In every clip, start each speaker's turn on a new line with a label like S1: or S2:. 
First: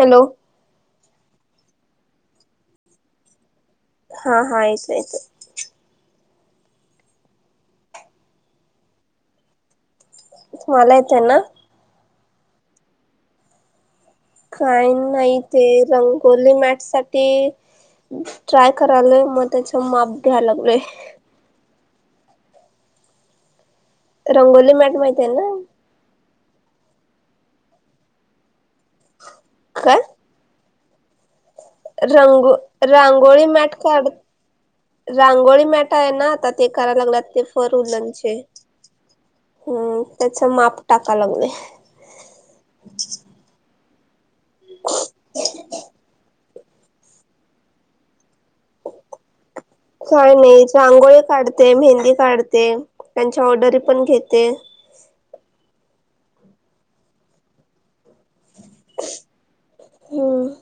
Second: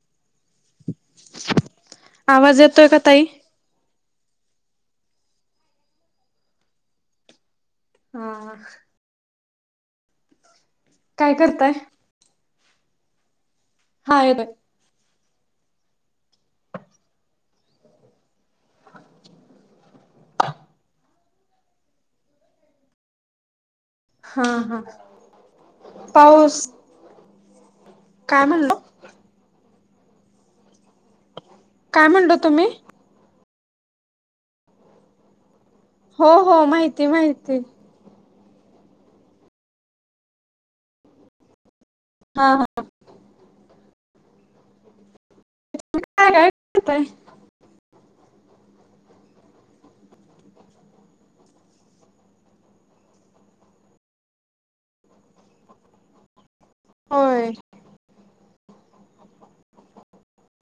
S1: Hello
S2: आवाज येतोय का ताई
S1: हा हा आयतयत
S2: हा
S1: त मला येत आहे
S2: काय
S1: ना
S2: करताय? हा येतोय
S1: काही नाही ते रंगोली मॅट सा ट्राय करालय मग त्याच माप द्या लागलय
S2: हा
S1: रंगोली
S2: हा
S1: मॅट माहती आहे ना
S2: पाऊस काय म्हणलो
S1: का
S2: काय म्हणलं
S1: रंगो
S2: तुम्ही?
S1: रांगोळी मॅट काढ रांगोळी मॅ य
S2: हो
S1: ना आता
S2: हो
S1: ते कराय
S2: माहिती
S1: लागलात ते
S2: माहिती
S1: फरचे हम्म त्याच माप टाका लागलंय
S2: हा हा
S1: रीकाम आहे
S2: काय कायेतय [unintelligible] रीकाम आहे
S1: काय नाही रांगोळी काढते मेहंदी काढते त्यांच्या ऑर्डरी पण घेते [unintelligible]
S2: होय
S1: हम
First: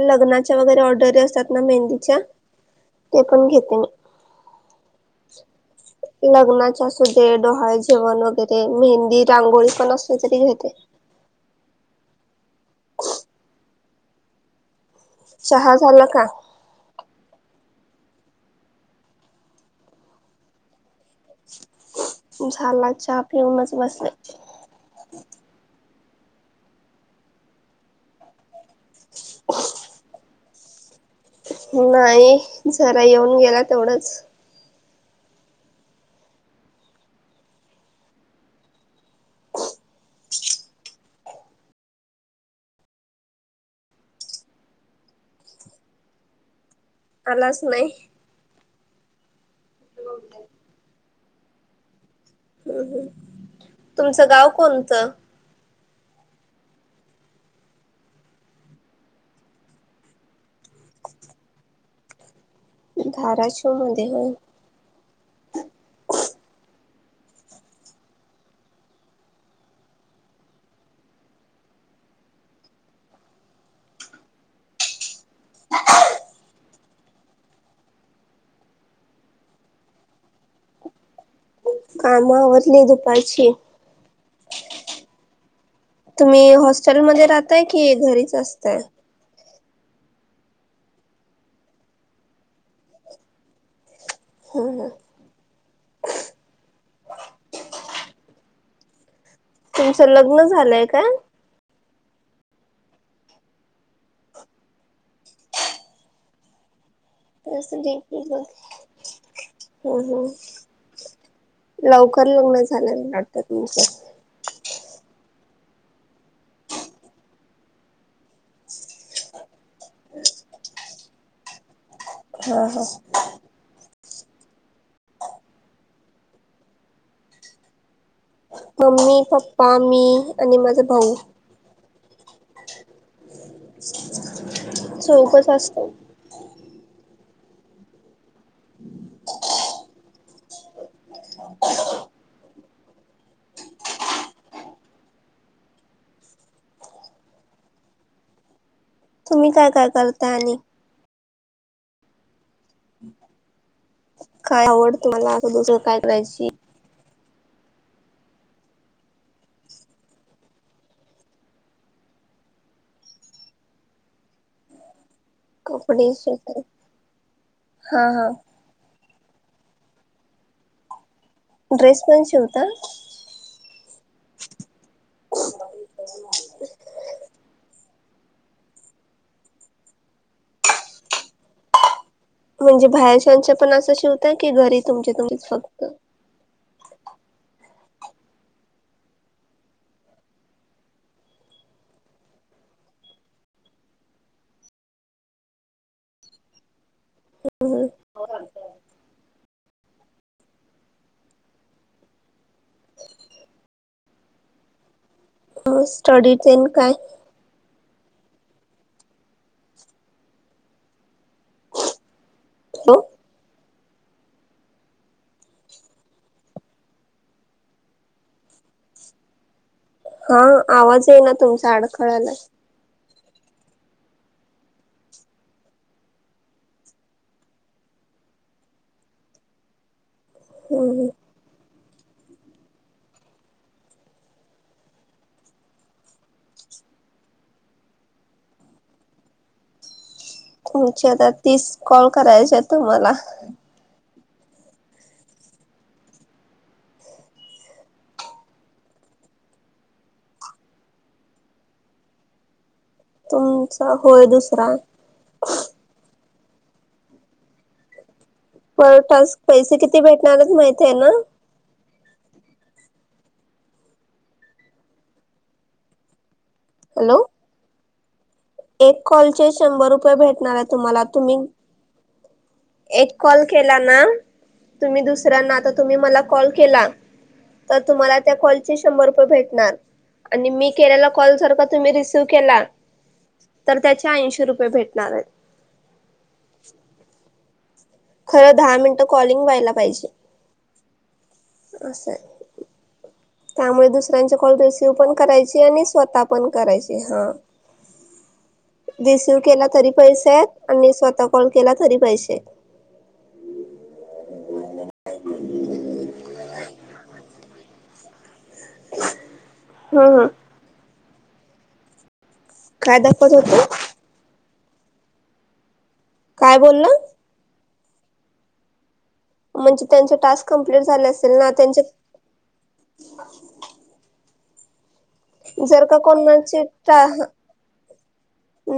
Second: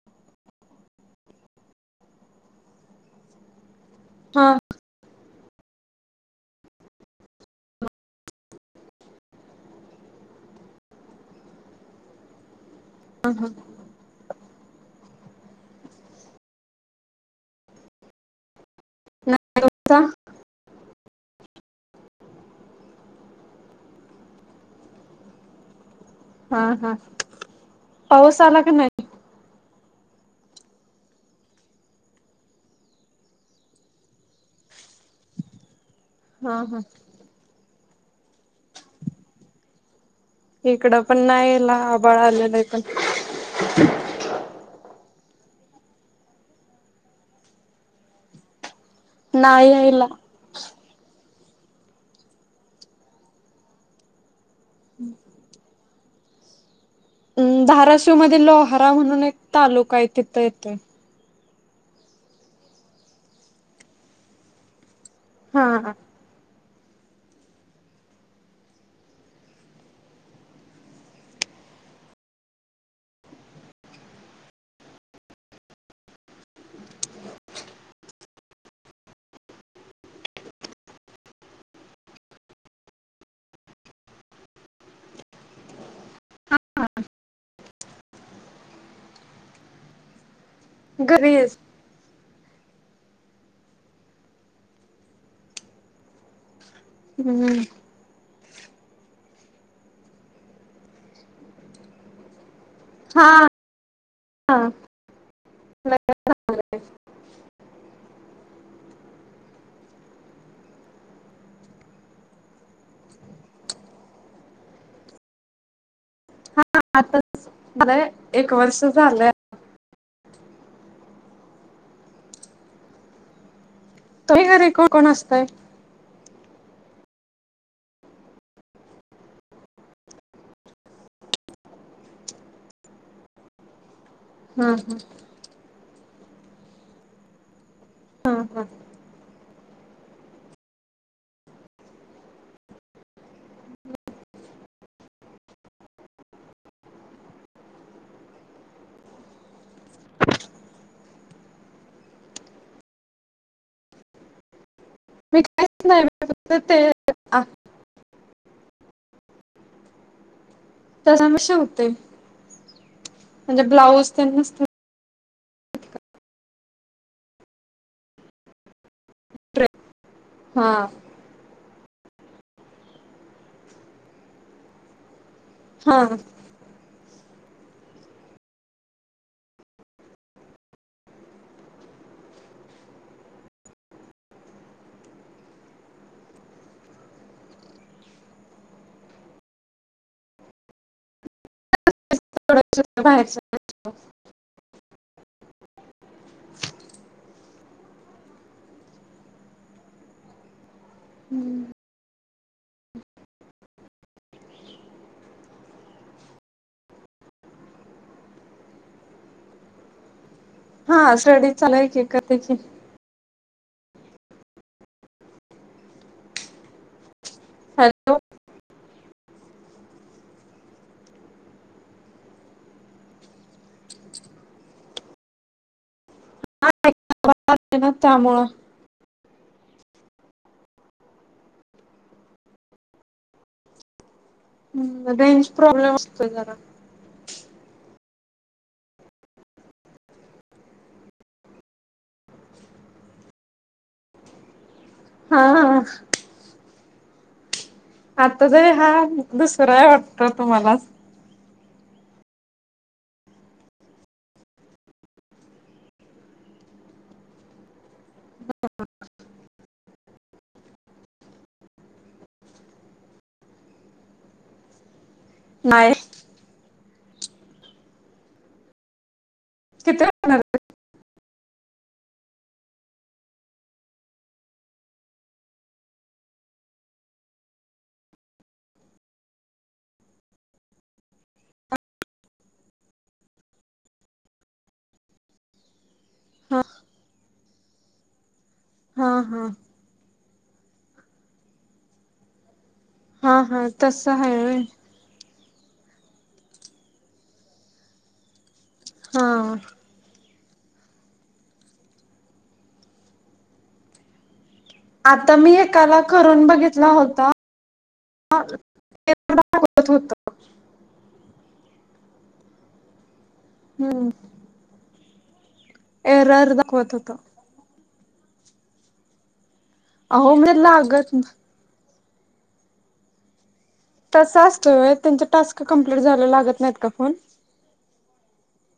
S1: लग्नाच्या वगैरे ऑर्डर असतात ना मेहंदीच्या ते पण घेते मी
S2: हा
S1: लग्नाचे असू दे डोहाळ जेवण वगैरे मेहंदी रांगोळी पण असली तरी घेते
S2: हम् हम
S1: सहा झालं का
S2: नाही
S1: झाला चहा पिऊनच बस
S2: हा हा पाऊस आला की नाही
S1: नाही जरा येऊन गेला तेवढंच
S2: हा हा इकडं पण नाहीला आबाळ आलेला आहे पण
S1: आलाच नाही
S2: नाहीय आईला
S1: हम् हम् तुमचं गाव कोणतं
S2: अ धाराशिव मध्ये लोहारा म्हणून एक तालुका आहे तिथं यथे
S1: धारा ो मध्ये ह
S2: हा ह
S1: कामवरतली दुपारची तुम्ही हॉस्टेलमध्ये राहताय की घरीच असताय
S2: गरज
S1: हा ह
S2: हम्म
S1: तुमचं लग्न झालंय काय
S2: हा हा नाही झालाय
S1: तस दे की ग हम हम लवकर लग्न झालं वाटत तुमच
S2: आताच मला एक वर्ष झालंय आता
S1: हा हा
S2: तरी घरी कोण कोण असतय
S1: मम्मी पप्पा मी आणि माझा भाऊ
S2: हा हा
S1: सोपच असत
S2: हा हा
S1: तुम्ही काय काय करता आणि काय आवड तुम्हाला
S2: मी
S1: असं दुसरं
S2: काहीच
S1: काय
S2: नाही
S1: करायची?
S2: फक्त ते त्या समस्या होतय म्हणजे ब्लाऊज ते नसत
S1: कपडे शिवतात हा हा
S2: हा
S1: ड्रेस पण शिवता
S2: हा
S1: म्हणजे बाहेरच्याचे पण असं शिवताय की घरी तुमच्या तुमच फक्त
S2: घरातल्यांचे बाहेरच्यांचे पण
S1: हम्म
S2: हम्म
S1: हो स्टडी तेन काय
S2: हा स्टडी चालाय की करते की
S1: हो
S2: हॅलो
S1: हा आवाज आहे ना तुमचा अडखळालाय
S2: ना त्यामुळं
S1: हम- -
S2: हम्म रेंज प्रॉब्लेम असतोय घरात
S1: अच्छा तर तीस कॉल करायचे तुम्हाला
S2: हा हा आता जरी हा दुसराय वाटत तुम्हाला
S1: तुमचा होय दुसरा पहिला टास्क पैसे किती भेटणार माहती आहे ना.
S2: नाही
S1: हॅलो एक कॉलचे शंभर
S2: किती
S1: रुपये
S2: होणार
S1: भेटणार आहे तुम्हाला तुम्ही एक कॉल केला ना तुम्ही दुसऱ्यांना तर तुम्ही मला कॉल केला तर तुम्हाला त्या कॉलचे शंभर रुपये भेटणार. आणि मी केलेला कॉल जर का तुम्ही रिसिव्ह केला तर त्याचे ऐंशी रुपये भेटणार आहेत.
S2: हा.
S1: खरं दहा मिनटं कॉलिंग
S2: हा
S1: व्हायला पाहिजे असंय.
S2: हा हा
S1: त्यामुळे
S2: तसं
S1: दुसऱ्यांचे
S2: आहे
S1: कॉल
S2: व्हय.
S1: रिसिव्ह पण करायचे. आणि स्वतः पण करायचे हा. रिसीव्ह
S2: हा
S1: केला तरी पैसे आहेत. आणि स्वतः कॉल केला तरी पैसे
S2: आता मी एकाला करून बघितला होता. [unintelligible] त होत
S1: हम्म हम्म काय दाखत होत.
S2: हम्म एरर
S1: काय
S2: दाखवत
S1: बोलला
S2: होता.
S1: म्हणजे त्यांचे
S2: अहो
S1: टास्क
S2: म्हणजे
S1: कंप्लीट झाले
S2: लागत
S1: असेल ना त्यांच्या..
S2: अस असते होय त्याचे टास्क कंप्लीट
S1: का
S2: झालं लागत
S1: कोणाचे
S2: नाही का फोन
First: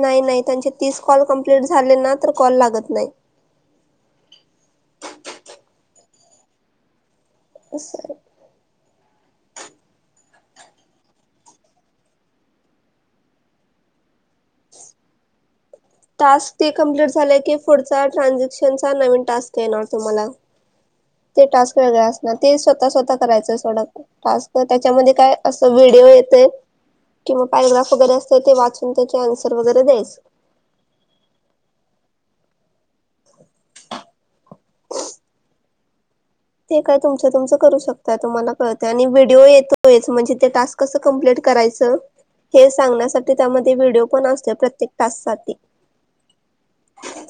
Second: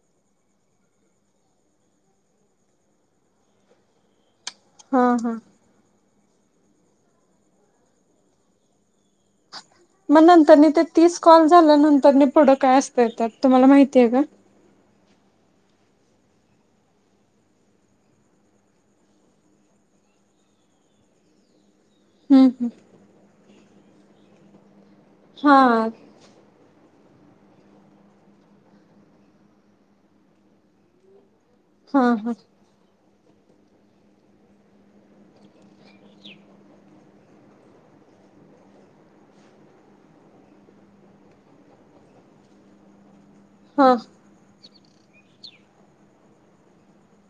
S1: नाही नाही त्यांचे तीस कॉल कमप्लीट झाले ना तर कॉल लागत नाही.
S2: हा हा
S1: अस आहे.
S2: [inaudible] मग नंतरनी ते तीस कॉल झाल्या नंतर पुढं काय असत त्यात तुम्हाला माहिती आहे का?
S1: टास्क ते कम्प्लीट झालंय की पुढचा ट्रानझॅक्शनचा नवीन टास्क येणार तुम्हाला. ते टास्क वेगरे असणार
S2: हम्म
S1: ते
S2: हम्म
S1: स्वतः स्वतः करायच सोडा टास्क त्याच्यामध्ये काय असं
S2: हा
S1: व्हिडिओ येतय. किंवा पॅरग्राफ वगैरे असत ते वाचून त्याचे आन्सर वगैरे द्यायचे.
S2: हा हा
S1: [inaudible] ते काय तुमचं तुमच करू शकता तुम्हाला कळते आणि व्हिडिओ येतोय म्हणजे ते टास्क कसं कंप्लीट करायच हे सांगण्यासाठी त्यामध्ये
S2: हा
S1: व्हिडिओ पण असते प्रत्येक टास्क साठी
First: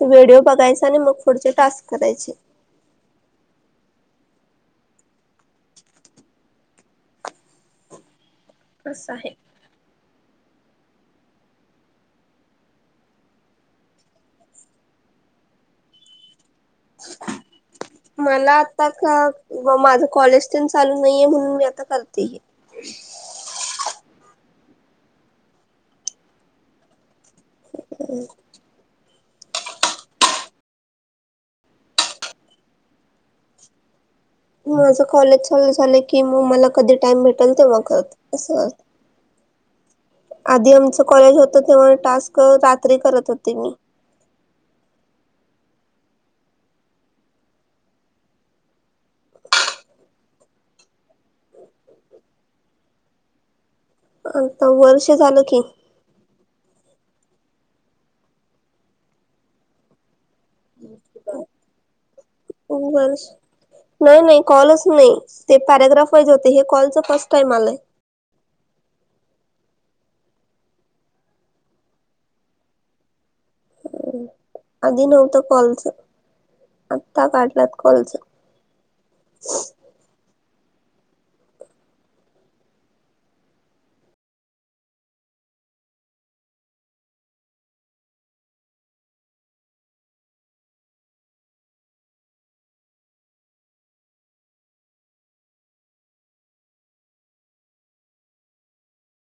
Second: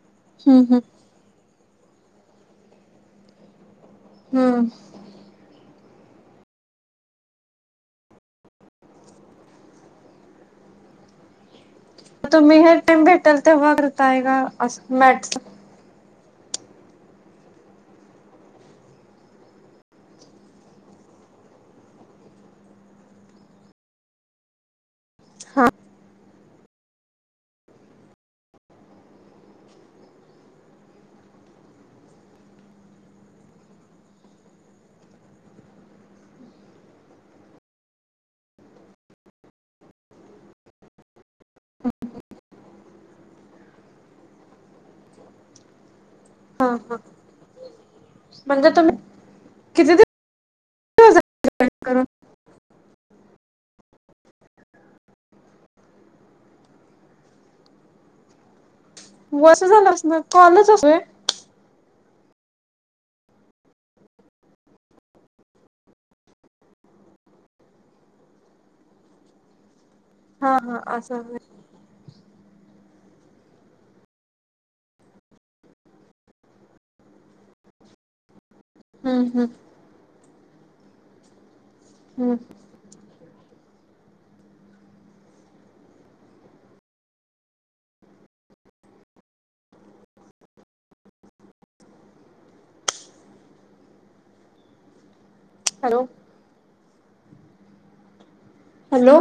S1: त व्हिडिओ
S2: हम्म हम्म
S1: बघायचा आणि मग पुढचे टास्क करायचे.
S2: हम
S1: असं आहे.
S2: तुम्ही हे टाइम भेटल तेव्हा करता आहे का असं मॅटच [inaudible]
S1: मला आता माझ कॉलेज तिनं चालू नाहीये म्हणून मी आता करते.
S2: [inaudible] हा.
S1: हम् माझं कॉलेज चालू झालं की मग मला कधी टाइम भेटेल तेव्हा करत असं आधी आमचं कॉलेज होत तेव्हा टास्क रात्री करत होते मी.
S2: [inaudible] हा हा म्हणजे तुम्ही किती? कर
S1: आता वर्ष झालं की
S2: वसं झालंस ना कॉलच असतूय
S1: उंगल नाही नाही कॉलच नाही ते पॅरग्राफईज होते हे कॉलच फर्स्ट टाइम आलाय
S2: [inaudible] हा हा असं
S1: आधी नव्हतं कॉल्च आत्ता काढलात कॉल्च
S2: हम्म हम्म हम्म हॅलो हॅलो